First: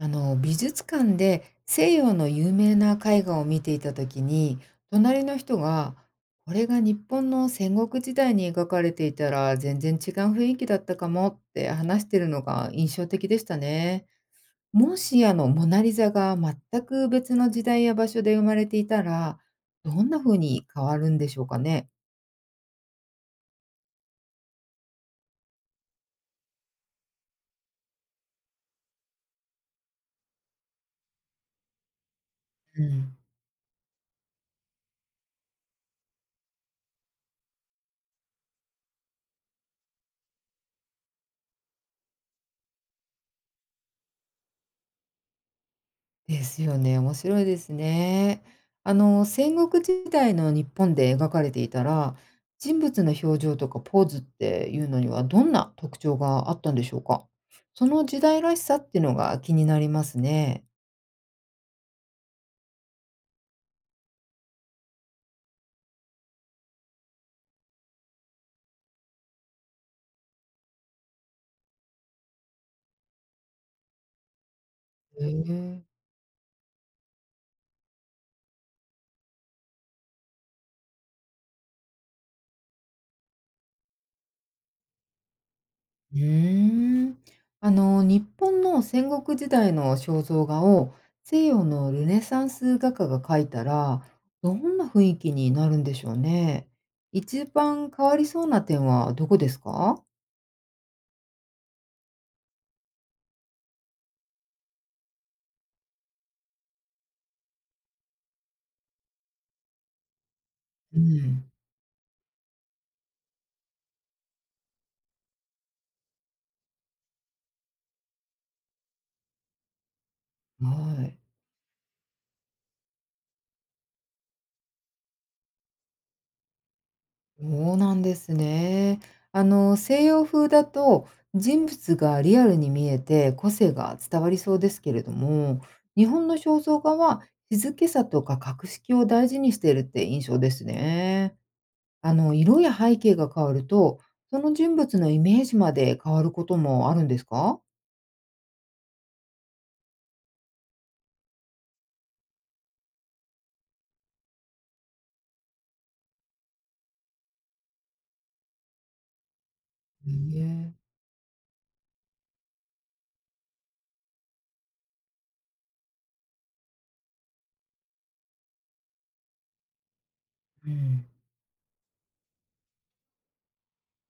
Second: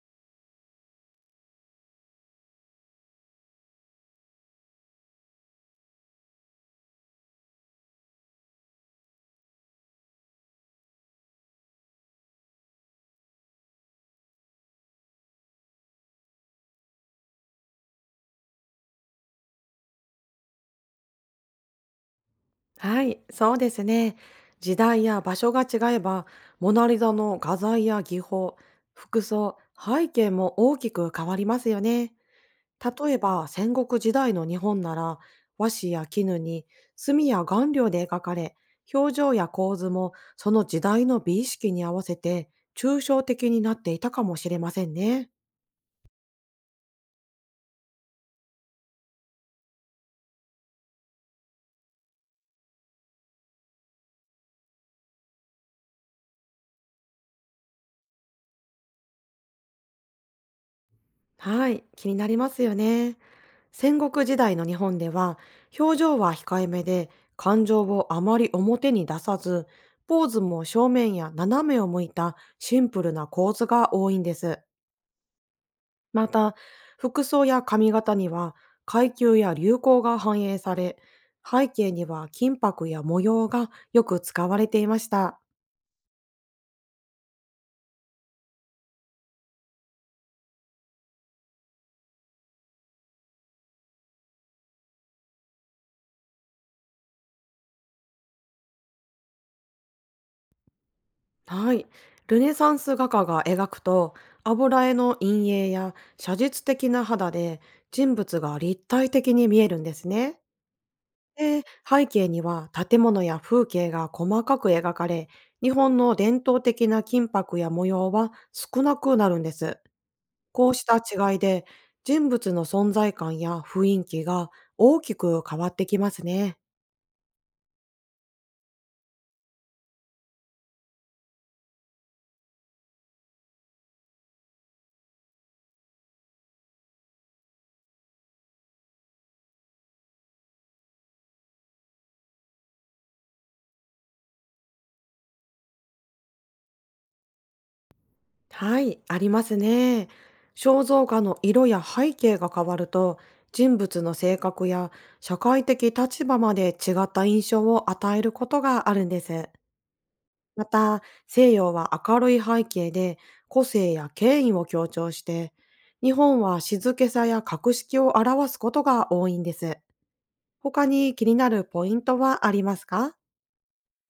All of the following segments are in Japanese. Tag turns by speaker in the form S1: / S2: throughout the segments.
S1: あの美術館で西洋の有名な絵画を見ていた時に隣の人が「これが日本の戦国時代に描かれていたら全然違う雰囲気だったかも」って話してるのが印象的でしたね。もしあのモナリザが全く別の時代や場所で生まれていたらどんな風に変わるんでしょうかね。
S2: はい、そうですね。時代や場所が違えば、モナリザの画材や技法、服装、背景も大きく変わりますよね。
S1: う
S2: 例
S1: ん。
S2: えば戦国時代の日本なら、和紙や絹に墨や顔料で描かれ、表情や構図もその時代の美意識に合わせて抽象的になっていたかもしれませんね。
S1: ですよね、面白いですね。戦国時代の日本で描かれていたら、人物の表情とかポーズっていうのにはどんな特徴があったんでしょうか？その時代らしさっていうのが気になりますね。
S2: はい、気になりますよね。戦国時代の日本では、表情は控えめで、感情をあまり表に出さず、ポーズも正面や斜めを向いたシンプルな構図が多いんです。
S1: へえ。
S2: また、服装や髪型には階級や流行が反映され、背景には金箔や模様がよく使われていました。
S1: うーん。日本の戦国時代の肖像画を西洋のルネサンス画家が描いたら、どんな雰囲気になるんでしょうね。一番変わりそうな点はどこですか？
S2: はい。ルネサンス画家が描くと、油絵の陰影や写実的な肌で人物が立体的に見えるんですね。
S1: うん、
S2: で、背景には建物や風景が細かく描かれ、日本の伝統的な金箔や模様は少なくなるんです。こうした
S1: はい。
S2: 違いで、人物の存在感や雰囲気が大きく変わってきますね。
S1: そうなんですね。西洋風だと、人物がリアルに見えて個性が伝わりそうですけれども、日本の肖像画は静けさとか格式を大事にしているって印象ですね。色や背景が変わると、その人物のイメージまで変わることもあるんですか？
S2: はい、ありますね。肖像画の色や背景が変わると、人物の性格や社会的立場まで違った印象を与えることがあるんです。
S1: へ
S2: ま
S1: え、
S2: た、西洋は明るい背景で個性や権威を強調して、日本は静けさや格式を表すことが多いんです。
S1: う
S2: 他
S1: ん。
S2: に気になるポイントはありますか。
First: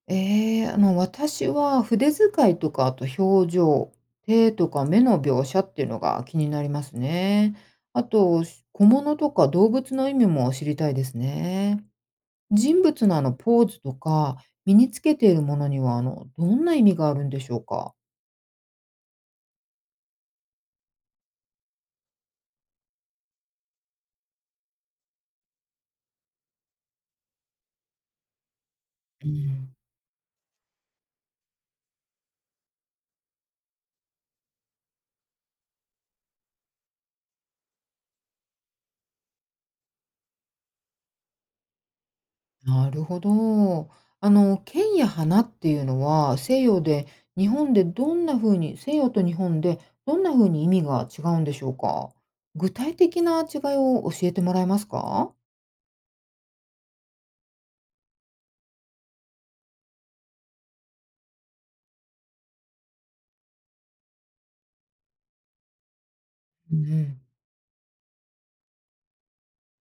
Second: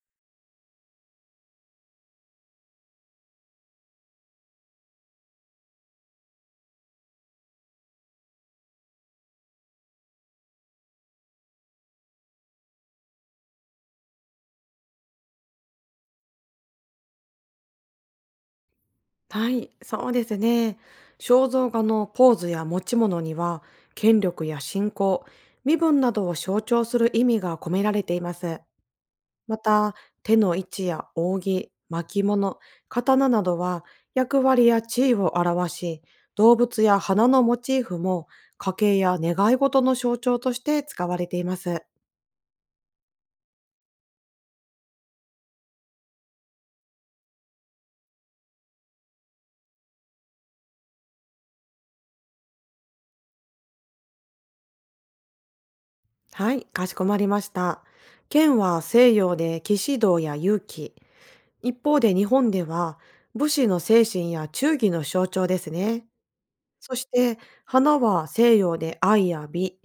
S1: ええ、私は筆遣いとか、あと表情、手とか目の描写っていうのが気になりますね。あと、小物とか動物の意味も知りたいですね。人物のあのポーズとか、身につけているものには、どんな意味があるんでしょうか？
S2: はい、そうですね。肖像画のポーズや持ち物には、権力や信仰、身分などを象徴する意味が込められています。
S1: う
S2: ま
S1: ん。
S2: た、手の位置や扇、巻物、刀などは役割や地位を表し、動物や花のモチーフも家計や願い事の象徴として使われています。
S1: なるほど。剣や花っていうのは、西洋で、日本でどんな風に、西洋と日本でどんな風に意味が違うんでしょうか？具体的な違いを教えてもらえますか？
S2: はい、かしこまりました。剣は西洋で騎士道や勇気、一方で日本では武士の精神や忠義の象徴ですね。
S1: う
S2: そし
S1: ん、
S2: て花は西洋で愛や美。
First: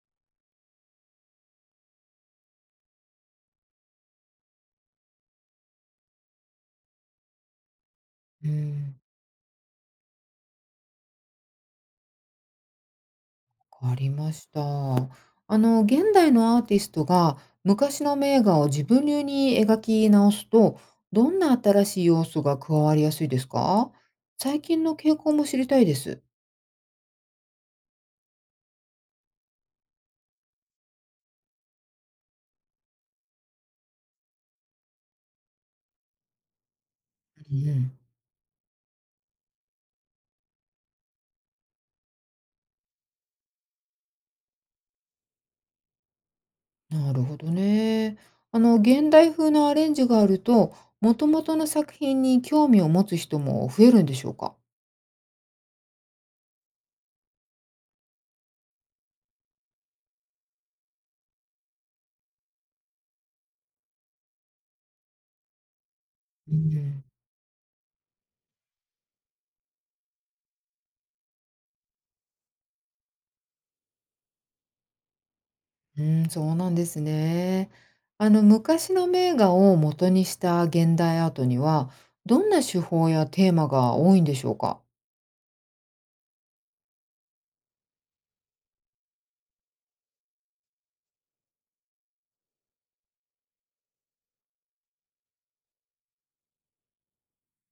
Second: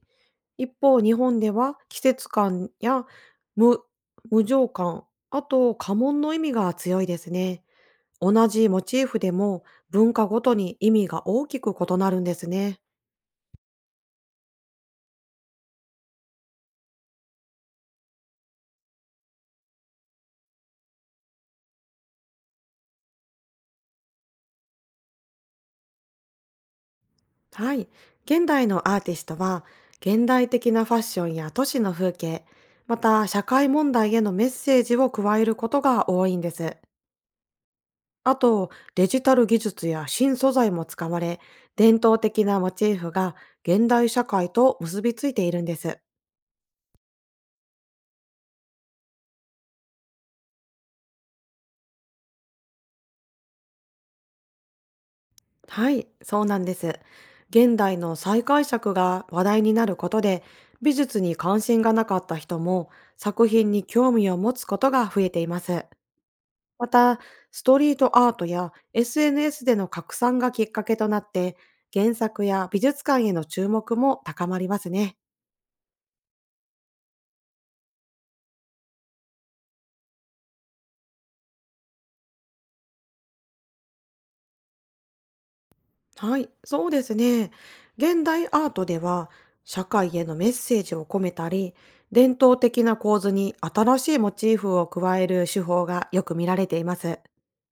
S2: 一方日本では季節感や無無情感、あと家紋の意味が強いですね。
S1: う
S2: 同じモチ
S1: ん、
S2: ーフでも文化ごとに意味が大きく異なるんですね。
S1: わかりました。現代のアーティストが昔の名画を自分流に描き直すと、どんな新しい要素が加わりやすいですか？最近の傾向も知りたいです。
S2: はい。現代のアーティストは現代的なファッションや都市の風景、また社会問題へのメッセージを加えることが多いんです。
S1: うん。
S2: あと、デジタル技術や新素材も使われ、伝統的なモチーフが現代社会と結びついているんです。
S1: なるほどね。現代風のアレンジがあると、もともとの作品に興味を持つ人も増えるんでしょうか？
S2: はい、そうなんです。現代の再解釈が話題になることで、美術に関心がなかった人も作品に興味を持つことが増えています。
S1: う
S2: ま
S1: ん。
S2: た、ストリートアートや SNS での拡散がきっかけとなって、原作や美術館への注目も高まりますね。
S1: うん、そうなんですね。昔の名画を元にした現代アートには、どんな手法やテーマが多いんでしょうか？
S2: はい、そうですね。現代アートでは、社会へのメッセージを込めたり、伝統的な構図に新しいモチーフを加える手法がよく見られています。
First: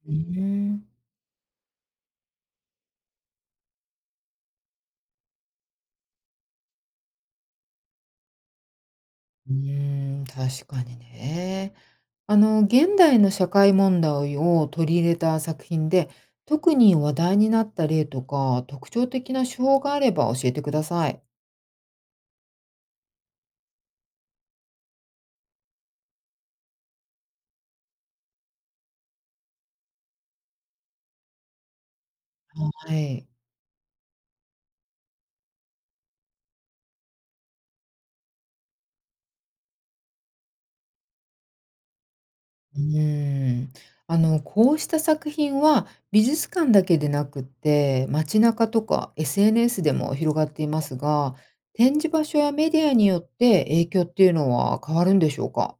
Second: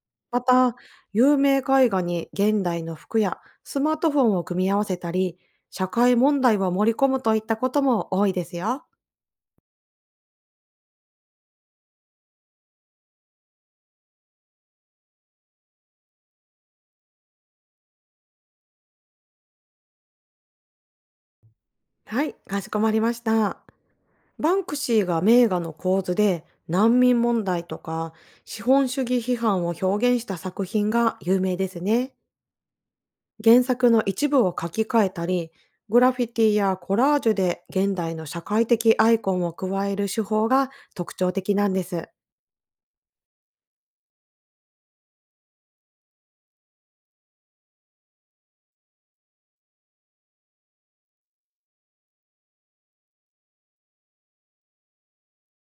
S1: う
S2: また、
S1: ん。
S2: 有名絵画に現代の服やスマートフォンを組み合わせたり、社会問題を盛り込むといったことも多いですよ。
S1: うん、確かにね。現代の社会問題を取り入れた作品で、特に話題になった例とか、特徴的な手法があれば教えてください。
S2: はい、かしこまりました。バンクシーが名画の構図で難民問題とか資本主義批判を表現した作品が有名ですね。
S1: はい。
S2: 原作の一部を書き換えたり、グラフィティやコラージュで現代の社会的アイコンを加える手法が特徴的なんです。
S1: うーん。こうした作品は美術館だけでなくって、街中とか SNS でも広がっていますが、展示場所やメディアによって影響っていうのは変わるんでしょうか？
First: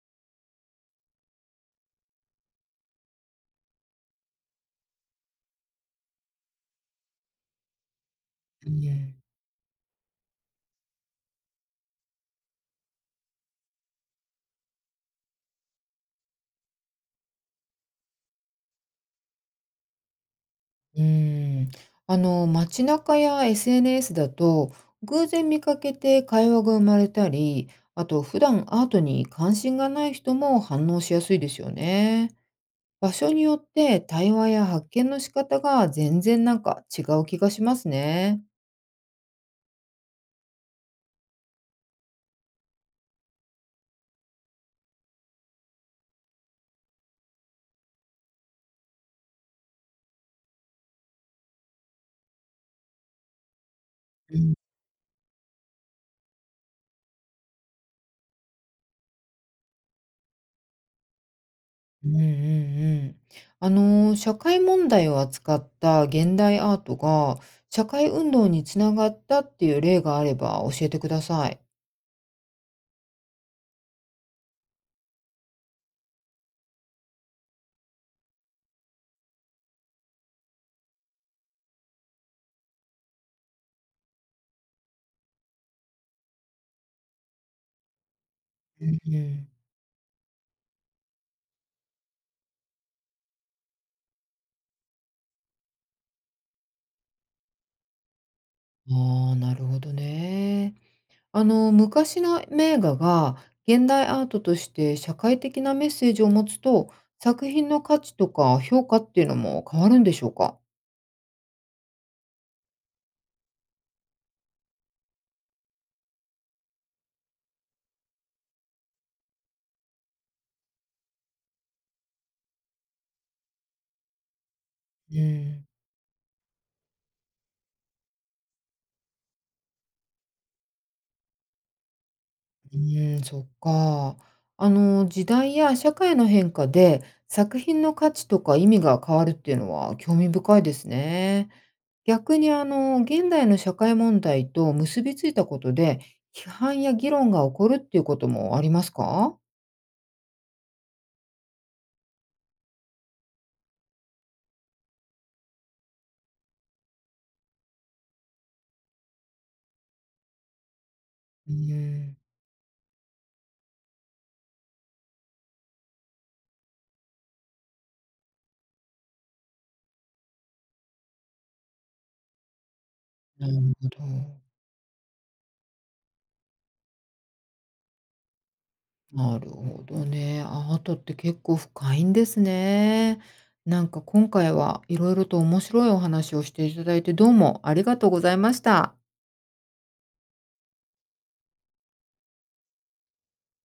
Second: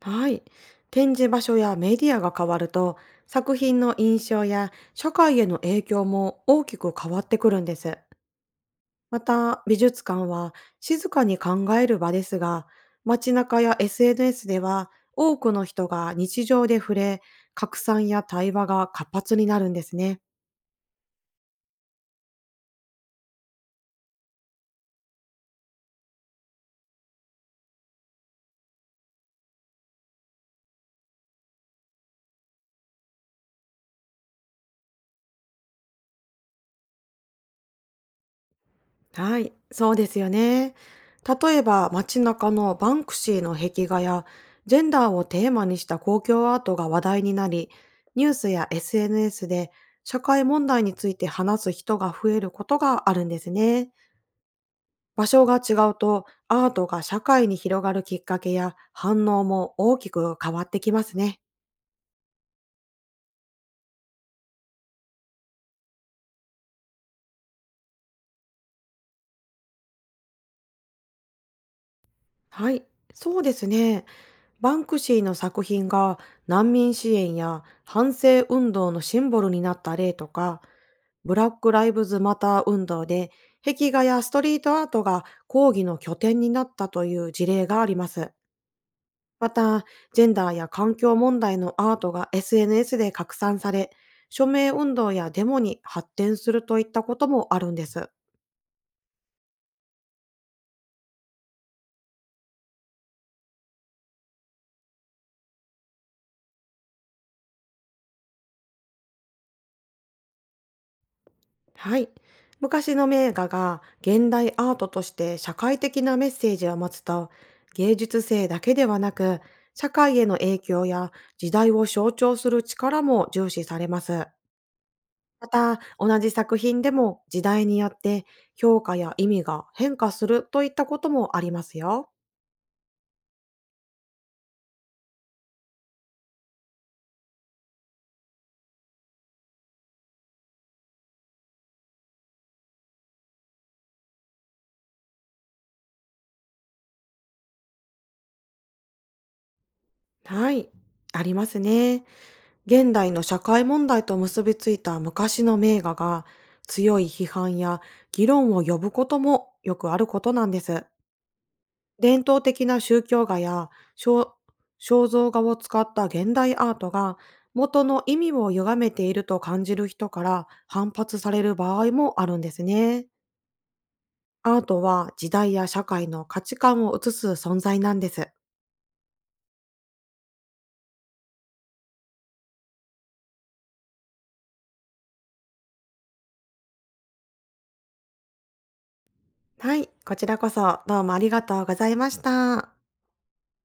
S2: はい。展示場所やメディアが変わると、作品の印象や社会への影響も大きく変わってくるんです。
S1: うん。
S2: また、美術館は静かに考える場ですが、街中や SNS では多くの人が日常で触れ、拡散や対話が活発になるんですね。
S1: うーん、あの街中や SNS だと偶然見かけて会話が生まれたり、あと普段アートに関心がない人も反応しやすいですよね。場所によって対話や発見の仕方が全然なんか違う気がしますね。
S2: はい、そうですよね。例えば街中のバンクシーの壁画やジェンダーをテーマにした公共アートが話題になり、ニュースや SNS で社会問題について話す人が増えることがあるんですね。
S1: うん、
S2: 場所が違うとアートが社会に広がるきっかけや反応も大きく変わってきますね。
S1: うん、うん、うん。あの社会問題を扱った現代アートが社会運動につながったっていう例があれば教えてください。
S2: はい、そうですね。バンクシーの作品が難民支援や反政運動のシンボルになった例とか、ブラック・ライブズ・マター運動で壁画やストリートアートが抗議の拠点になったという事例があります。
S1: うん、う
S2: ま
S1: ん、
S2: た、ジェンダーや環境問題のアートが SNS で拡散され、署名運動やデモに発展するといったこともあるんです。
S1: ああ、なるほどね。昔の名画が現代アートとして社会的なメッセージを持つと、作品の価値とか評価っていうのも変わるんでしょうか？
S2: はい。昔の名画が現代アートとして社会的なメッセージを持つと、芸術性だけではなく、社会への影響や時代を象徴する力も重視されます。
S1: う
S2: ま
S1: ん、
S2: た、同じ作品でも時代によって評価や意味が変化するといったこともありますよ。
S1: うーん、そっか。時代や社会の変化で作品の価値とか意味が変わるっていうのは興味深いですね。逆に現代の社会問題と結びついたことで、批判や議論が起こるっていうこともありますか？
S2: はい。ありますね。現代の社会問題と結びついた昔の名画が強い批判や議論を呼ぶこともよくあることなんです。
S1: うん。
S2: 伝統的な宗教画や肖肖像画を使った現代アートが元の意味を歪めていると感じる人から反発される場合もあるんですね。
S1: なるほど。
S2: アートは時代や社会の価値観を映す存在なんです。
S1: なるほどね。アートって結構深いんですね。なんか今回はいろいろと面白いお話をしていただいて、どうもありがとうございました。
S2: はい、こちらこそどうもありがとうございました。